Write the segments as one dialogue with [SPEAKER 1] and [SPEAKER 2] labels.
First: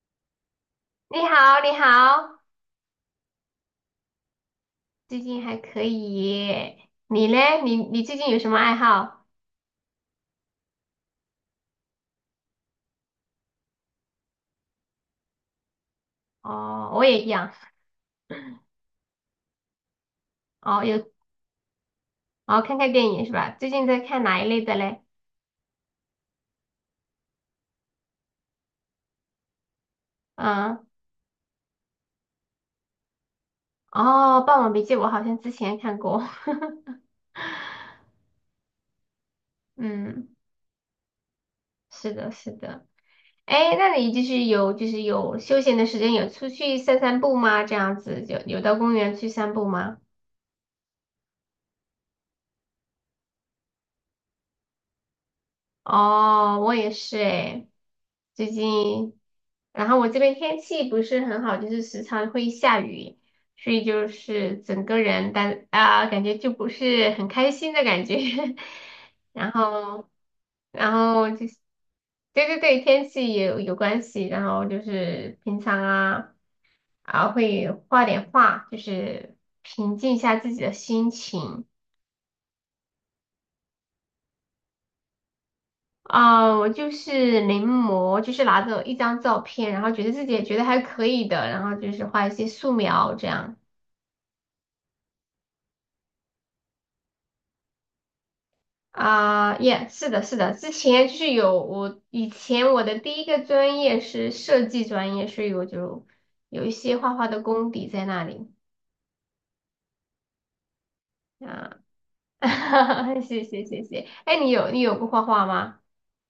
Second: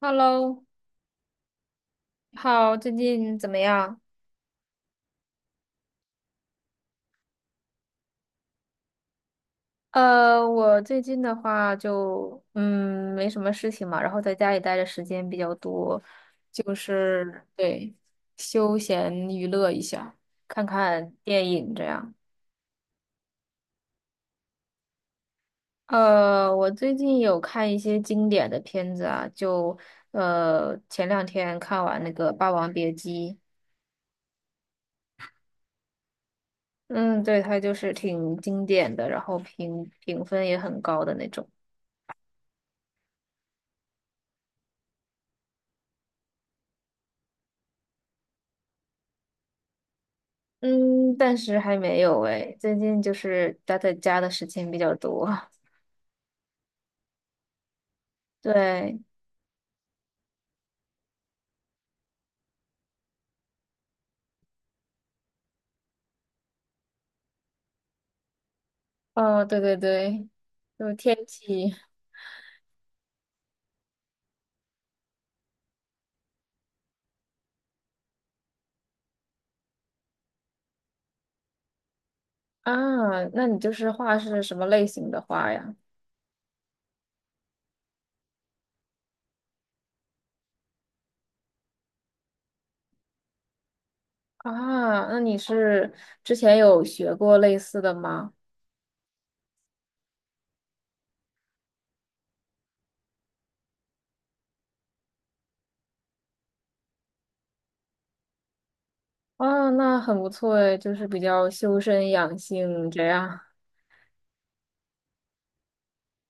[SPEAKER 1] Hello，
[SPEAKER 2] 你好，你
[SPEAKER 1] 你
[SPEAKER 2] 好，
[SPEAKER 1] 好，最近怎么样？
[SPEAKER 2] 最近还可以耶你嘞？你最近有什么爱好？
[SPEAKER 1] 我最近的话就没什么事情嘛，然后在家里待的时间比较多，就
[SPEAKER 2] 哦，我也一
[SPEAKER 1] 是
[SPEAKER 2] 样。
[SPEAKER 1] 对休闲娱乐一下，看
[SPEAKER 2] 哦，有
[SPEAKER 1] 看电影这样。
[SPEAKER 2] 哦，看看电影是吧？最近在看哪一类的嘞？
[SPEAKER 1] 我最近有看一些经典的片子啊，就
[SPEAKER 2] 嗯，
[SPEAKER 1] 前两天看完那个《霸王别姬》，
[SPEAKER 2] 哦，《霸王别姬》我好像之前看过。
[SPEAKER 1] 嗯，对，它就是挺经典的，然后 评评
[SPEAKER 2] 嗯，
[SPEAKER 1] 分也很高的那种。
[SPEAKER 2] 是的，是的。哎，那你就是有休闲的时间，有出去散散步吗？这样子，有到公园去散步吗？
[SPEAKER 1] 嗯，暂时还没有诶，最近就是待在家的时间比较多。
[SPEAKER 2] 哦，我也是诶，最
[SPEAKER 1] 对，
[SPEAKER 2] 近，然后我这边天气不是很好，就是时常会下雨，所以就是整个人感觉就不是很开心的感觉，
[SPEAKER 1] 哦，
[SPEAKER 2] 然
[SPEAKER 1] 对对
[SPEAKER 2] 后
[SPEAKER 1] 对，就是天
[SPEAKER 2] 就是
[SPEAKER 1] 气
[SPEAKER 2] 对对对，天气也有关系，然后就是平常啊会画点画，就是平静一下自己的心情。
[SPEAKER 1] 啊，那你就是画是什么类型的画呀？
[SPEAKER 2] 我就是临摹，就是拿着一张照片，然后觉得自己也觉得还可以的，然后就是画一些素描这样。
[SPEAKER 1] 啊，那你是之前有学过类似的吗？
[SPEAKER 2] 啊，耶，是的，是的，之前就是有我以前我的第一个专业是设计专业，所以我就有一些画画的功底在那里
[SPEAKER 1] 啊，那很不错诶，就是比较修
[SPEAKER 2] 啊。
[SPEAKER 1] 身养性这 样。
[SPEAKER 2] 谢谢谢谢，哎，你有过画画吗？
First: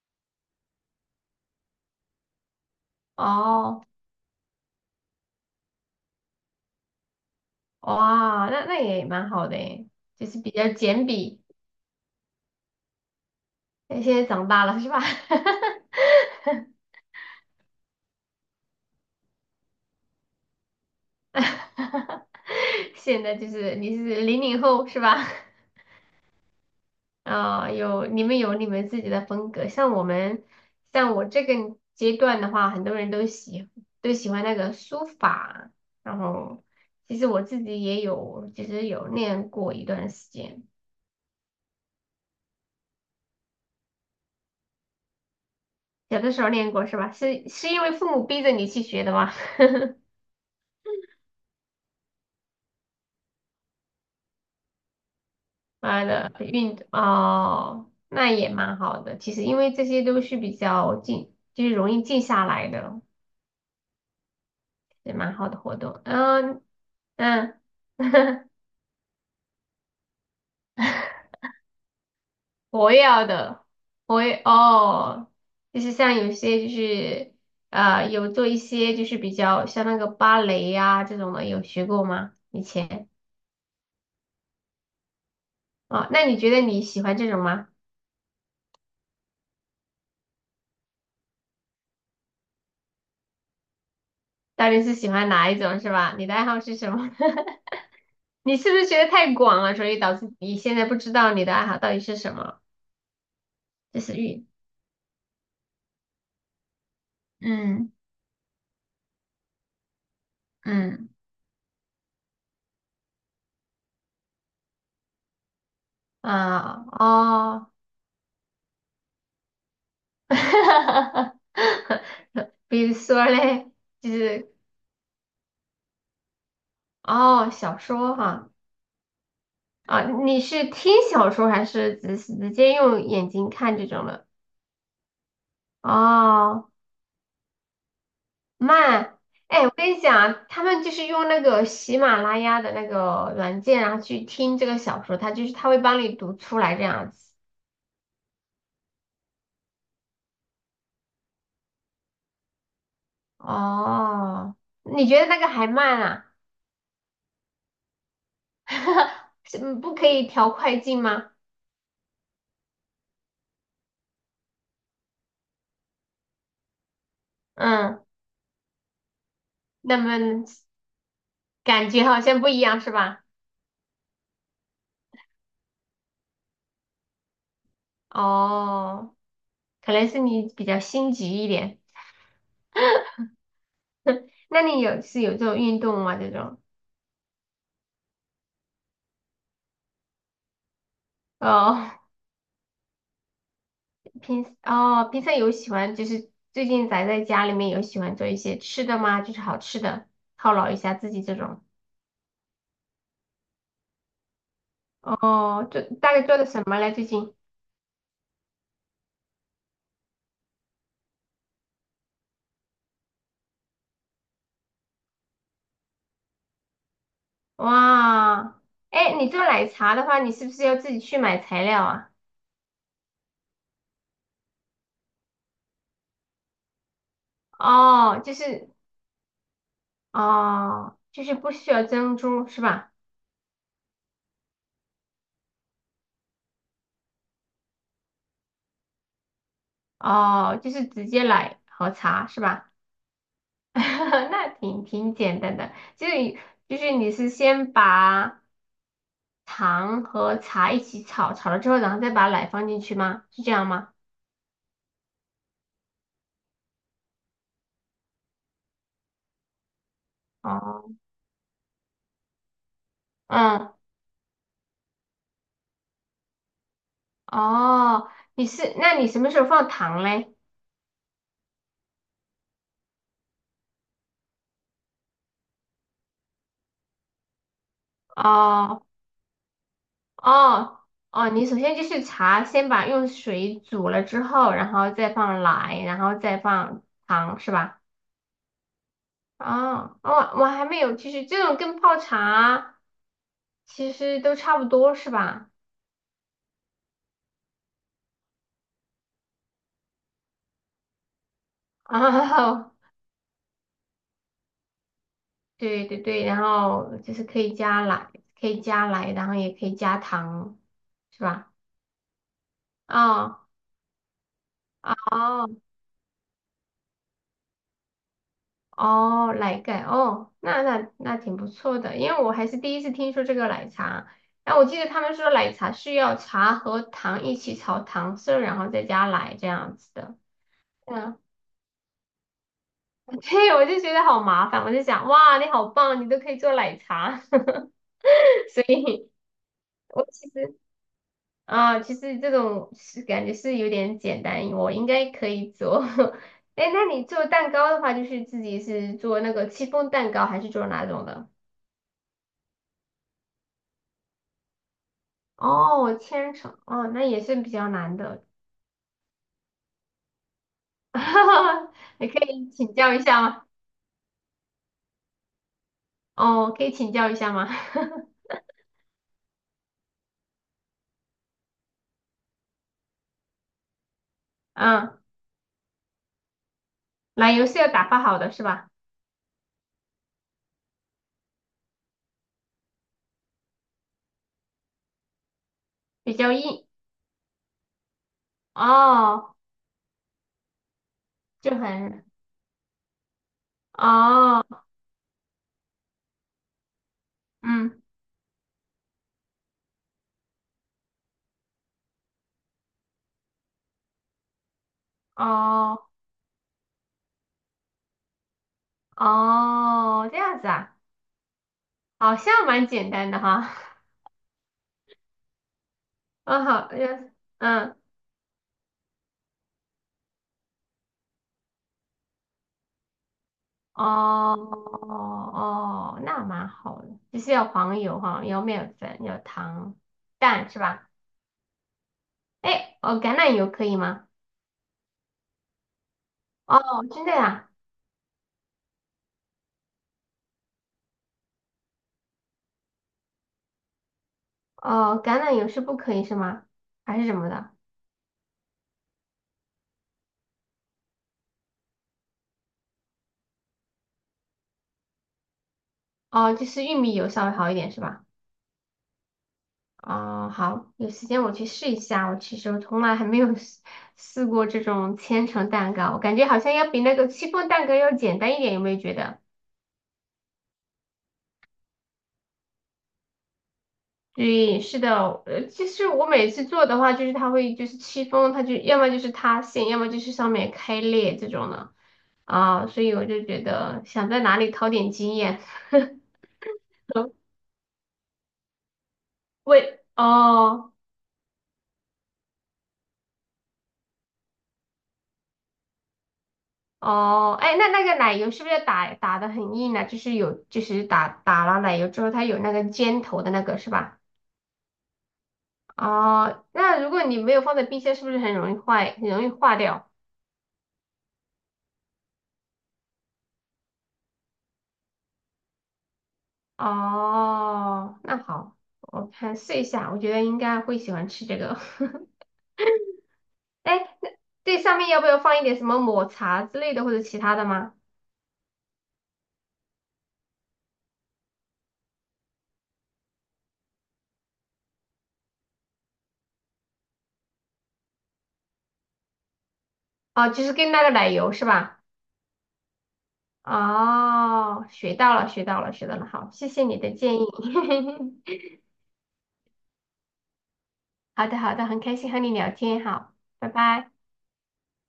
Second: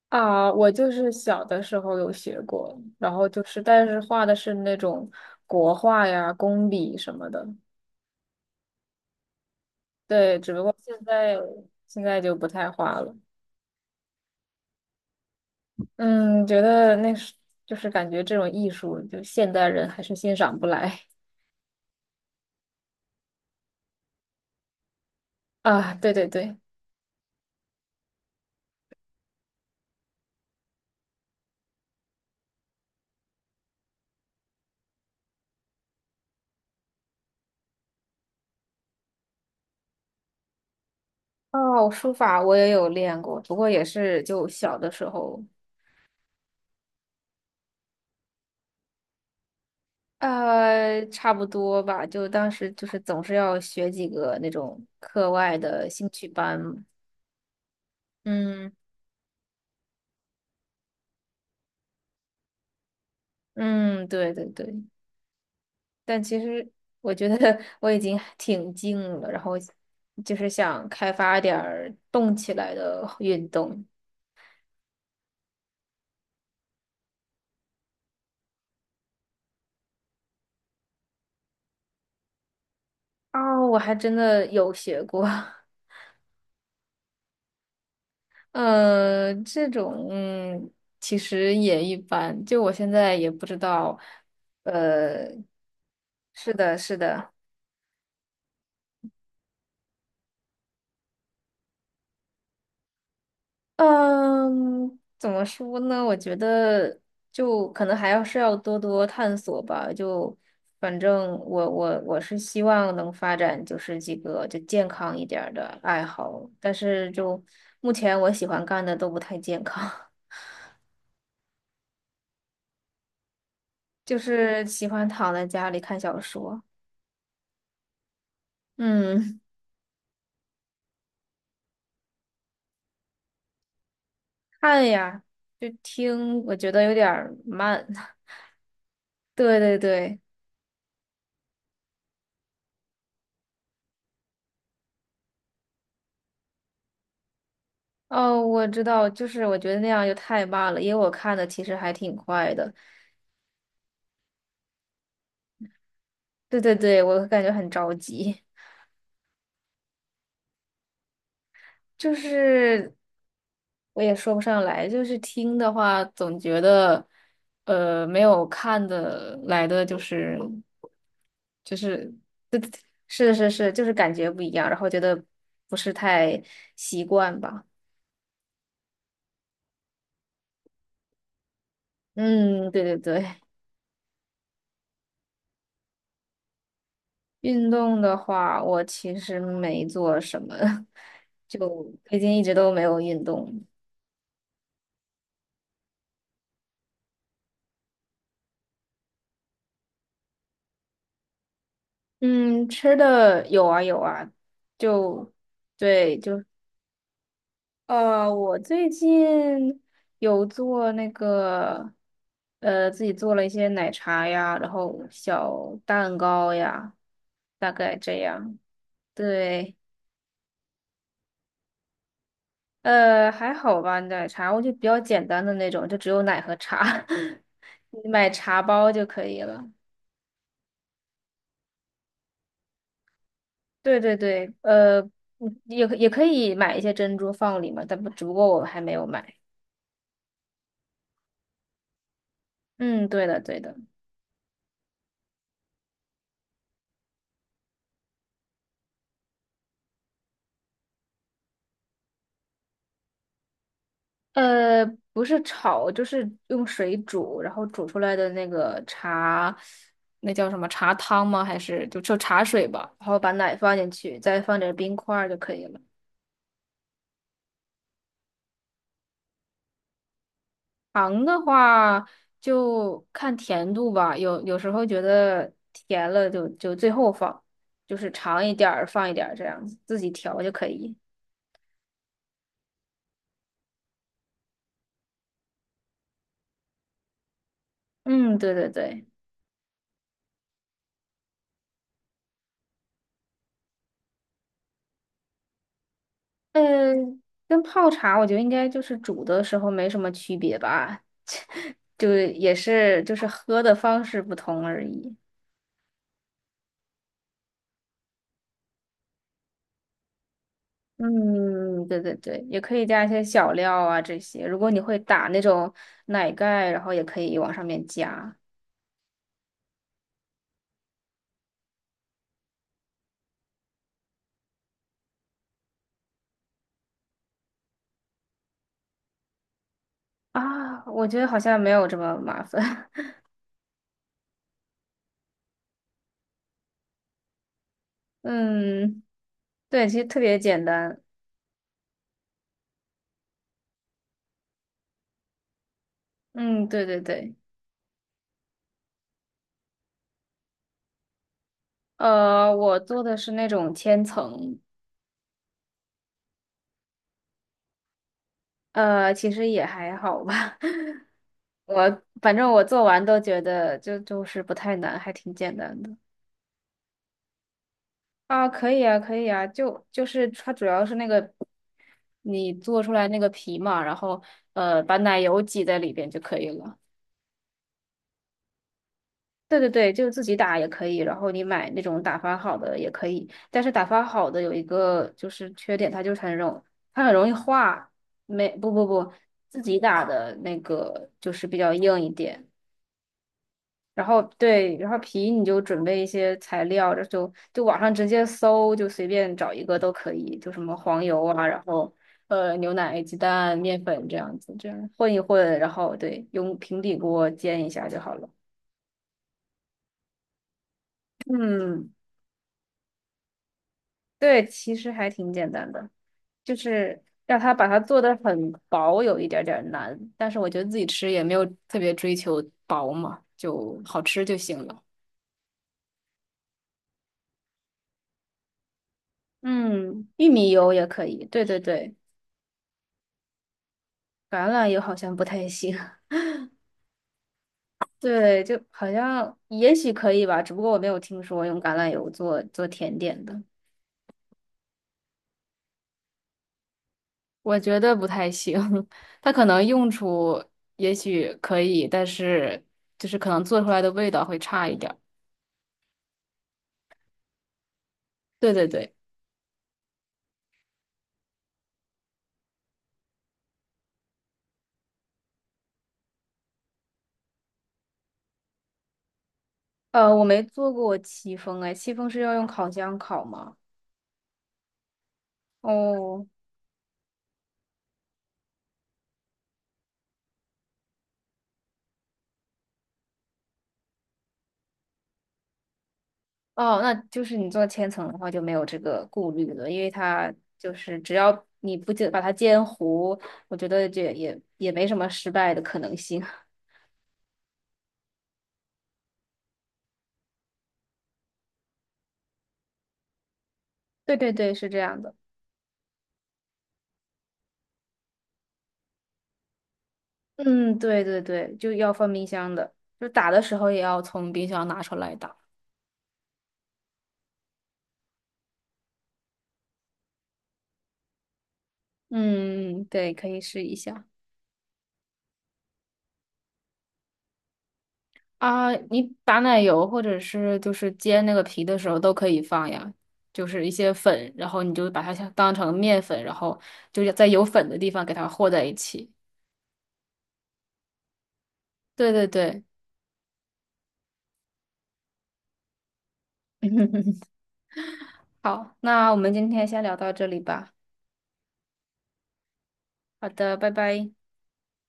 [SPEAKER 1] 啊，我就是小的时候有学过，然后就是，
[SPEAKER 2] 哦，
[SPEAKER 1] 但是画的是那种国画呀、工笔什么的。
[SPEAKER 2] 哇，那也蛮好的诶，就
[SPEAKER 1] 对，
[SPEAKER 2] 是比
[SPEAKER 1] 只不
[SPEAKER 2] 较
[SPEAKER 1] 过现
[SPEAKER 2] 简
[SPEAKER 1] 在
[SPEAKER 2] 笔。
[SPEAKER 1] 现在就不太画了。
[SPEAKER 2] 现在长大了是吧？
[SPEAKER 1] 嗯，觉 得那是就是感觉这种艺术，就现代人还是欣赏不来
[SPEAKER 2] 现在就是你是零零后是吧？
[SPEAKER 1] 啊。对对对，
[SPEAKER 2] 有你们有你们自己的风格，像我这个阶段的话，很多人都喜欢那个书法，然后其实我自己也有，其实有练过一段时间，
[SPEAKER 1] 哦，书法我也有练过，不过也是就小的时候，
[SPEAKER 2] 小的时候练过是吧？是因为父母逼着你去学的吗？
[SPEAKER 1] 差不多吧。就当时就是总是要学几个那种课外的
[SPEAKER 2] 妈
[SPEAKER 1] 兴趣
[SPEAKER 2] 的，
[SPEAKER 1] 班嘛。
[SPEAKER 2] 运动哦，那也
[SPEAKER 1] 嗯
[SPEAKER 2] 蛮好的。其实因为这些都是比较静，就是容易静下来的。
[SPEAKER 1] 嗯，对对对。
[SPEAKER 2] 也蛮好的活动。
[SPEAKER 1] 但其
[SPEAKER 2] 嗯
[SPEAKER 1] 实我觉得
[SPEAKER 2] 嗯，
[SPEAKER 1] 我已经 挺静了，然后就是想开发点儿动起来
[SPEAKER 2] 活
[SPEAKER 1] 的
[SPEAKER 2] 跃
[SPEAKER 1] 运
[SPEAKER 2] 的，
[SPEAKER 1] 动。
[SPEAKER 2] 活跃哦，就是像有些就是有做一些就是比较像那个芭蕾呀、这种的，有学过吗？以前
[SPEAKER 1] 哦，我还真的有学过，
[SPEAKER 2] 啊，那你觉得你喜欢这种吗？
[SPEAKER 1] 这种其实也一般，就我现在也不知道，
[SPEAKER 2] 到底是喜欢
[SPEAKER 1] 呃，
[SPEAKER 2] 哪一种是吧？你的爱
[SPEAKER 1] 是
[SPEAKER 2] 好
[SPEAKER 1] 的，
[SPEAKER 2] 是什
[SPEAKER 1] 是
[SPEAKER 2] 么？
[SPEAKER 1] 的。
[SPEAKER 2] 你是不是觉得太广了，所以导致你现在不知道你的爱好到底是什么？就是运，
[SPEAKER 1] 嗯，怎么说呢？我觉得就可
[SPEAKER 2] 嗯
[SPEAKER 1] 能还要是要多多探索吧。就反
[SPEAKER 2] 嗯
[SPEAKER 1] 正我是希望能发展就是几个就健康一点儿的爱好，但
[SPEAKER 2] 啊
[SPEAKER 1] 是就
[SPEAKER 2] 哦，
[SPEAKER 1] 目前我喜欢干的都不太健康，
[SPEAKER 2] 哈哈哈哈比如说嘞，就
[SPEAKER 1] 就
[SPEAKER 2] 是
[SPEAKER 1] 是喜欢躺在家里看小说。
[SPEAKER 2] 哦，小说哈
[SPEAKER 1] 嗯，
[SPEAKER 2] 啊，你是听小说还是直接用眼睛看这种的？
[SPEAKER 1] 看呀，就听，我
[SPEAKER 2] 哦，
[SPEAKER 1] 觉得有点儿慢。
[SPEAKER 2] 慢，
[SPEAKER 1] 对
[SPEAKER 2] 哎，我
[SPEAKER 1] 对
[SPEAKER 2] 跟你
[SPEAKER 1] 对。
[SPEAKER 2] 讲啊，他们就是用那个喜马拉雅的那个软件，然后去听这个小说，它就是它会帮你读出来这样子。
[SPEAKER 1] 哦，我知道，就是我觉得那样就太慢了，因为我看的其实还挺快的。
[SPEAKER 2] 哦，你觉得那个还慢啊？
[SPEAKER 1] 对对对，我感觉很着急，
[SPEAKER 2] 是不可以调快进吗？
[SPEAKER 1] 就是我也说不上来，就是听的话，总觉得
[SPEAKER 2] 嗯，
[SPEAKER 1] 没有看的来的
[SPEAKER 2] 那
[SPEAKER 1] 就是
[SPEAKER 2] 么
[SPEAKER 1] 就
[SPEAKER 2] 感觉
[SPEAKER 1] 是
[SPEAKER 2] 好像不一样是吧？
[SPEAKER 1] 是，就是感觉不一样，然后觉得不是太习惯吧。
[SPEAKER 2] 哦。可能是你比较心急一点。
[SPEAKER 1] 嗯，对对对，
[SPEAKER 2] 那你是有这种运动吗？这种
[SPEAKER 1] 运动的话，我其实没做什么，
[SPEAKER 2] 哦，
[SPEAKER 1] 就最近一直都没有运动。
[SPEAKER 2] 平常有喜欢就是最近宅在家里面有喜欢做一些吃的吗？就是好吃的犒劳一下自己这种。
[SPEAKER 1] 嗯，吃的有啊有啊，就
[SPEAKER 2] 哦，大
[SPEAKER 1] 对，
[SPEAKER 2] 概做
[SPEAKER 1] 就
[SPEAKER 2] 的什么嘞？最近
[SPEAKER 1] 我最近有做那个，呃，自己做了一些奶茶呀，然后小蛋糕呀，大概这样。
[SPEAKER 2] 哇，哎，你做奶
[SPEAKER 1] 对，
[SPEAKER 2] 茶的话，你是不是要自己去买材料啊？
[SPEAKER 1] 还好吧，奶茶我就比较简单的那种，就只有奶和茶，你
[SPEAKER 2] 哦，
[SPEAKER 1] 买
[SPEAKER 2] 就
[SPEAKER 1] 茶
[SPEAKER 2] 是
[SPEAKER 1] 包就可以了。
[SPEAKER 2] 哦，就是不需要珍珠是吧？
[SPEAKER 1] 对对对，嗯也可以买一些珍珠放里嘛，但不，只不过我还没有买。
[SPEAKER 2] 哦，就是直接奶和茶是吧？
[SPEAKER 1] 嗯，对的对 的。
[SPEAKER 2] 那挺挺简单的，就是你是先把糖和茶一起炒，炒了之后，然后再把奶放进去吗？是这样吗？
[SPEAKER 1] 呃，不是炒，就是用水煮，然后煮出来的那个茶，那叫什么茶
[SPEAKER 2] 哦，
[SPEAKER 1] 汤吗？还是就茶水吧？然后把奶
[SPEAKER 2] 嗯，
[SPEAKER 1] 放进去，再放点冰块儿就可以了。
[SPEAKER 2] 哦，那你什么时候放糖嘞？
[SPEAKER 1] 糖的话就看甜度吧，有时候觉得甜了就最后放，就是尝一点
[SPEAKER 2] 哦，
[SPEAKER 1] 儿放一点儿这样子，自己调就可
[SPEAKER 2] 哦，
[SPEAKER 1] 以。
[SPEAKER 2] 哦，你首先就是茶，先把用水煮了之后，然后再放奶，然后再放糖，是吧？
[SPEAKER 1] 嗯，对对对，
[SPEAKER 2] 哦，我还没有，就是这种跟泡茶其实都差不多，是吧？
[SPEAKER 1] 嗯，跟泡茶我觉得应该就是煮的时候没什么区别吧。就也
[SPEAKER 2] 哦
[SPEAKER 1] 是就是喝的方式不同而已。
[SPEAKER 2] 对对对，然后就是可以加奶，可以加奶，然后也可以加糖，是吧？
[SPEAKER 1] 嗯，对对对，也可以加一些
[SPEAKER 2] 哦
[SPEAKER 1] 小料啊这些。如果你会打那
[SPEAKER 2] 哦
[SPEAKER 1] 种奶盖，然后也可以往上面加
[SPEAKER 2] 哦，奶盖哦，那挺不错的，因为我还是第一次听说这个奶茶。然后我记得他们说奶茶需要茶和糖一起炒糖色，然后再加奶这样子的。
[SPEAKER 1] 啊。我觉
[SPEAKER 2] 嗯，
[SPEAKER 1] 得好像没有这么麻烦。
[SPEAKER 2] 对，我就觉得好麻烦，我就想，哇，你好棒，你都可以做奶茶，所
[SPEAKER 1] 嗯，
[SPEAKER 2] 以。
[SPEAKER 1] 对，其实
[SPEAKER 2] 我
[SPEAKER 1] 特
[SPEAKER 2] 其
[SPEAKER 1] 别
[SPEAKER 2] 实。
[SPEAKER 1] 简单。
[SPEAKER 2] 啊，其实这种是感觉是有点简单，我应该可以做。
[SPEAKER 1] 嗯，
[SPEAKER 2] 哎
[SPEAKER 1] 对
[SPEAKER 2] 那
[SPEAKER 1] 对
[SPEAKER 2] 你做
[SPEAKER 1] 对。
[SPEAKER 2] 蛋糕的话，就是自己是做那个戚风蛋糕，还是做哪种的？
[SPEAKER 1] 我做的是那种千层，
[SPEAKER 2] 哦，千层，哦，那也是比较难的。
[SPEAKER 1] 其实也还好吧。我
[SPEAKER 2] 你可
[SPEAKER 1] 反
[SPEAKER 2] 以
[SPEAKER 1] 正我
[SPEAKER 2] 请
[SPEAKER 1] 做
[SPEAKER 2] 教一
[SPEAKER 1] 完都
[SPEAKER 2] 下
[SPEAKER 1] 觉
[SPEAKER 2] 吗？
[SPEAKER 1] 得就是不太难，还挺简单的。
[SPEAKER 2] 哦，可以请教一下吗？
[SPEAKER 1] 啊，可以啊，可以啊，就是它主要是那个你做出来那个皮嘛，然后把
[SPEAKER 2] 嗯，
[SPEAKER 1] 奶油挤在里边就可以了。
[SPEAKER 2] 奶油是要打发好的是吧？
[SPEAKER 1] 对对对，就自己打也可以，然后你买那种打发好的也可以，但是打发好的有一个就是缺点，它就
[SPEAKER 2] 比
[SPEAKER 1] 是
[SPEAKER 2] 较硬，
[SPEAKER 1] 它很容易化，没不不不，
[SPEAKER 2] 哦，
[SPEAKER 1] 自己打的那个就是
[SPEAKER 2] 就
[SPEAKER 1] 比较硬
[SPEAKER 2] 很，
[SPEAKER 1] 一点。然后
[SPEAKER 2] 哦，
[SPEAKER 1] 对，然后皮你就准备一些材料，这就网
[SPEAKER 2] 嗯，
[SPEAKER 1] 上直接搜，就随便找一个都可以，就什么黄油啊，然后牛奶、鸡蛋、面粉这样子，这样混一混，然
[SPEAKER 2] 哦，
[SPEAKER 1] 后对，用平底锅煎一下就好了。
[SPEAKER 2] 哦，这样子啊，
[SPEAKER 1] 嗯，
[SPEAKER 2] 好像蛮简单的哈。
[SPEAKER 1] 对，其实还挺简单的，
[SPEAKER 2] 嗯，
[SPEAKER 1] 就
[SPEAKER 2] 好，
[SPEAKER 1] 是
[SPEAKER 2] 嗯
[SPEAKER 1] 让它
[SPEAKER 2] 嗯，
[SPEAKER 1] 做的很薄，有一点点儿难，但是我觉得自己吃也没有特别追求薄嘛，就好吃就
[SPEAKER 2] 哦
[SPEAKER 1] 行了。
[SPEAKER 2] 哦，那蛮好的，就是要黄油哈，要面粉，要糖、
[SPEAKER 1] 嗯，玉
[SPEAKER 2] 蛋
[SPEAKER 1] 米
[SPEAKER 2] 是
[SPEAKER 1] 油也
[SPEAKER 2] 吧？
[SPEAKER 1] 可以，对对对。
[SPEAKER 2] 哎，哦，橄榄油可以吗？
[SPEAKER 1] 橄榄油好像不太行，
[SPEAKER 2] 哦，真的呀？
[SPEAKER 1] 对，就好像也许可以吧，只不过我没有听说用橄榄油做甜点的，
[SPEAKER 2] 哦，橄榄油是不可以是吗？还是什么的？
[SPEAKER 1] 我觉得不太行。它可能用处也许可以，但是就是可能做出来的味道会差一点儿。
[SPEAKER 2] 哦，就是玉米油稍微好一点是吧？
[SPEAKER 1] 对对对，
[SPEAKER 2] 哦，好，有时间我去试一下。我其实我从来还没有试过这种千层蛋糕，我感觉好像要比那个戚风蛋糕要简单一点，有没有觉得？
[SPEAKER 1] 我没做过戚风，哎，戚风是要用烤箱烤吗？
[SPEAKER 2] 对，是的，其实我
[SPEAKER 1] 哦，
[SPEAKER 2] 每次做的话，就是它会就是戚风，它就要么就是塌陷，要么就是上面开裂这种的啊，所以我就觉得想在哪里淘点经验。
[SPEAKER 1] 哦，那就是你做千层的话就没有这个顾虑了，因
[SPEAKER 2] 喂，
[SPEAKER 1] 为它就
[SPEAKER 2] 哦
[SPEAKER 1] 是只要你不煎把它煎糊，我觉得这也没什么失败的可能性。
[SPEAKER 2] 哦，哎，那那个奶油是不是打的很硬呢？就是有打了奶油之后，它有那个尖头的那个是吧？
[SPEAKER 1] 对对对，是这样的。
[SPEAKER 2] 哦，那如果你没有放在冰箱，是不是很容易坏，很容易化掉？
[SPEAKER 1] 嗯，对对对，就要放冰箱的，就打的时候也要从冰箱拿出来打。
[SPEAKER 2] 哦，那好，我看试一下，我觉得应该会喜欢吃这个。
[SPEAKER 1] 嗯，对，可以 试一
[SPEAKER 2] 哎，
[SPEAKER 1] 下
[SPEAKER 2] 那这上面要不要放一点什么抹茶之类的或者其他的吗？
[SPEAKER 1] 啊。你打奶油或者是就是煎那个皮的时候都可以放呀，就是一些粉，然后你就把它像当成面粉，然后就在有粉的地方给它和在一起。
[SPEAKER 2] 哦，就是跟那个奶油是吧？
[SPEAKER 1] 对对对，
[SPEAKER 2] 哦，学到了，学到了，学到了。好，谢谢你的建议。
[SPEAKER 1] 好，那我们今天先聊到这里吧。
[SPEAKER 2] 好的，好的，很开心和你聊天。好，
[SPEAKER 1] 好
[SPEAKER 2] 拜
[SPEAKER 1] 的，拜
[SPEAKER 2] 拜。
[SPEAKER 1] 拜。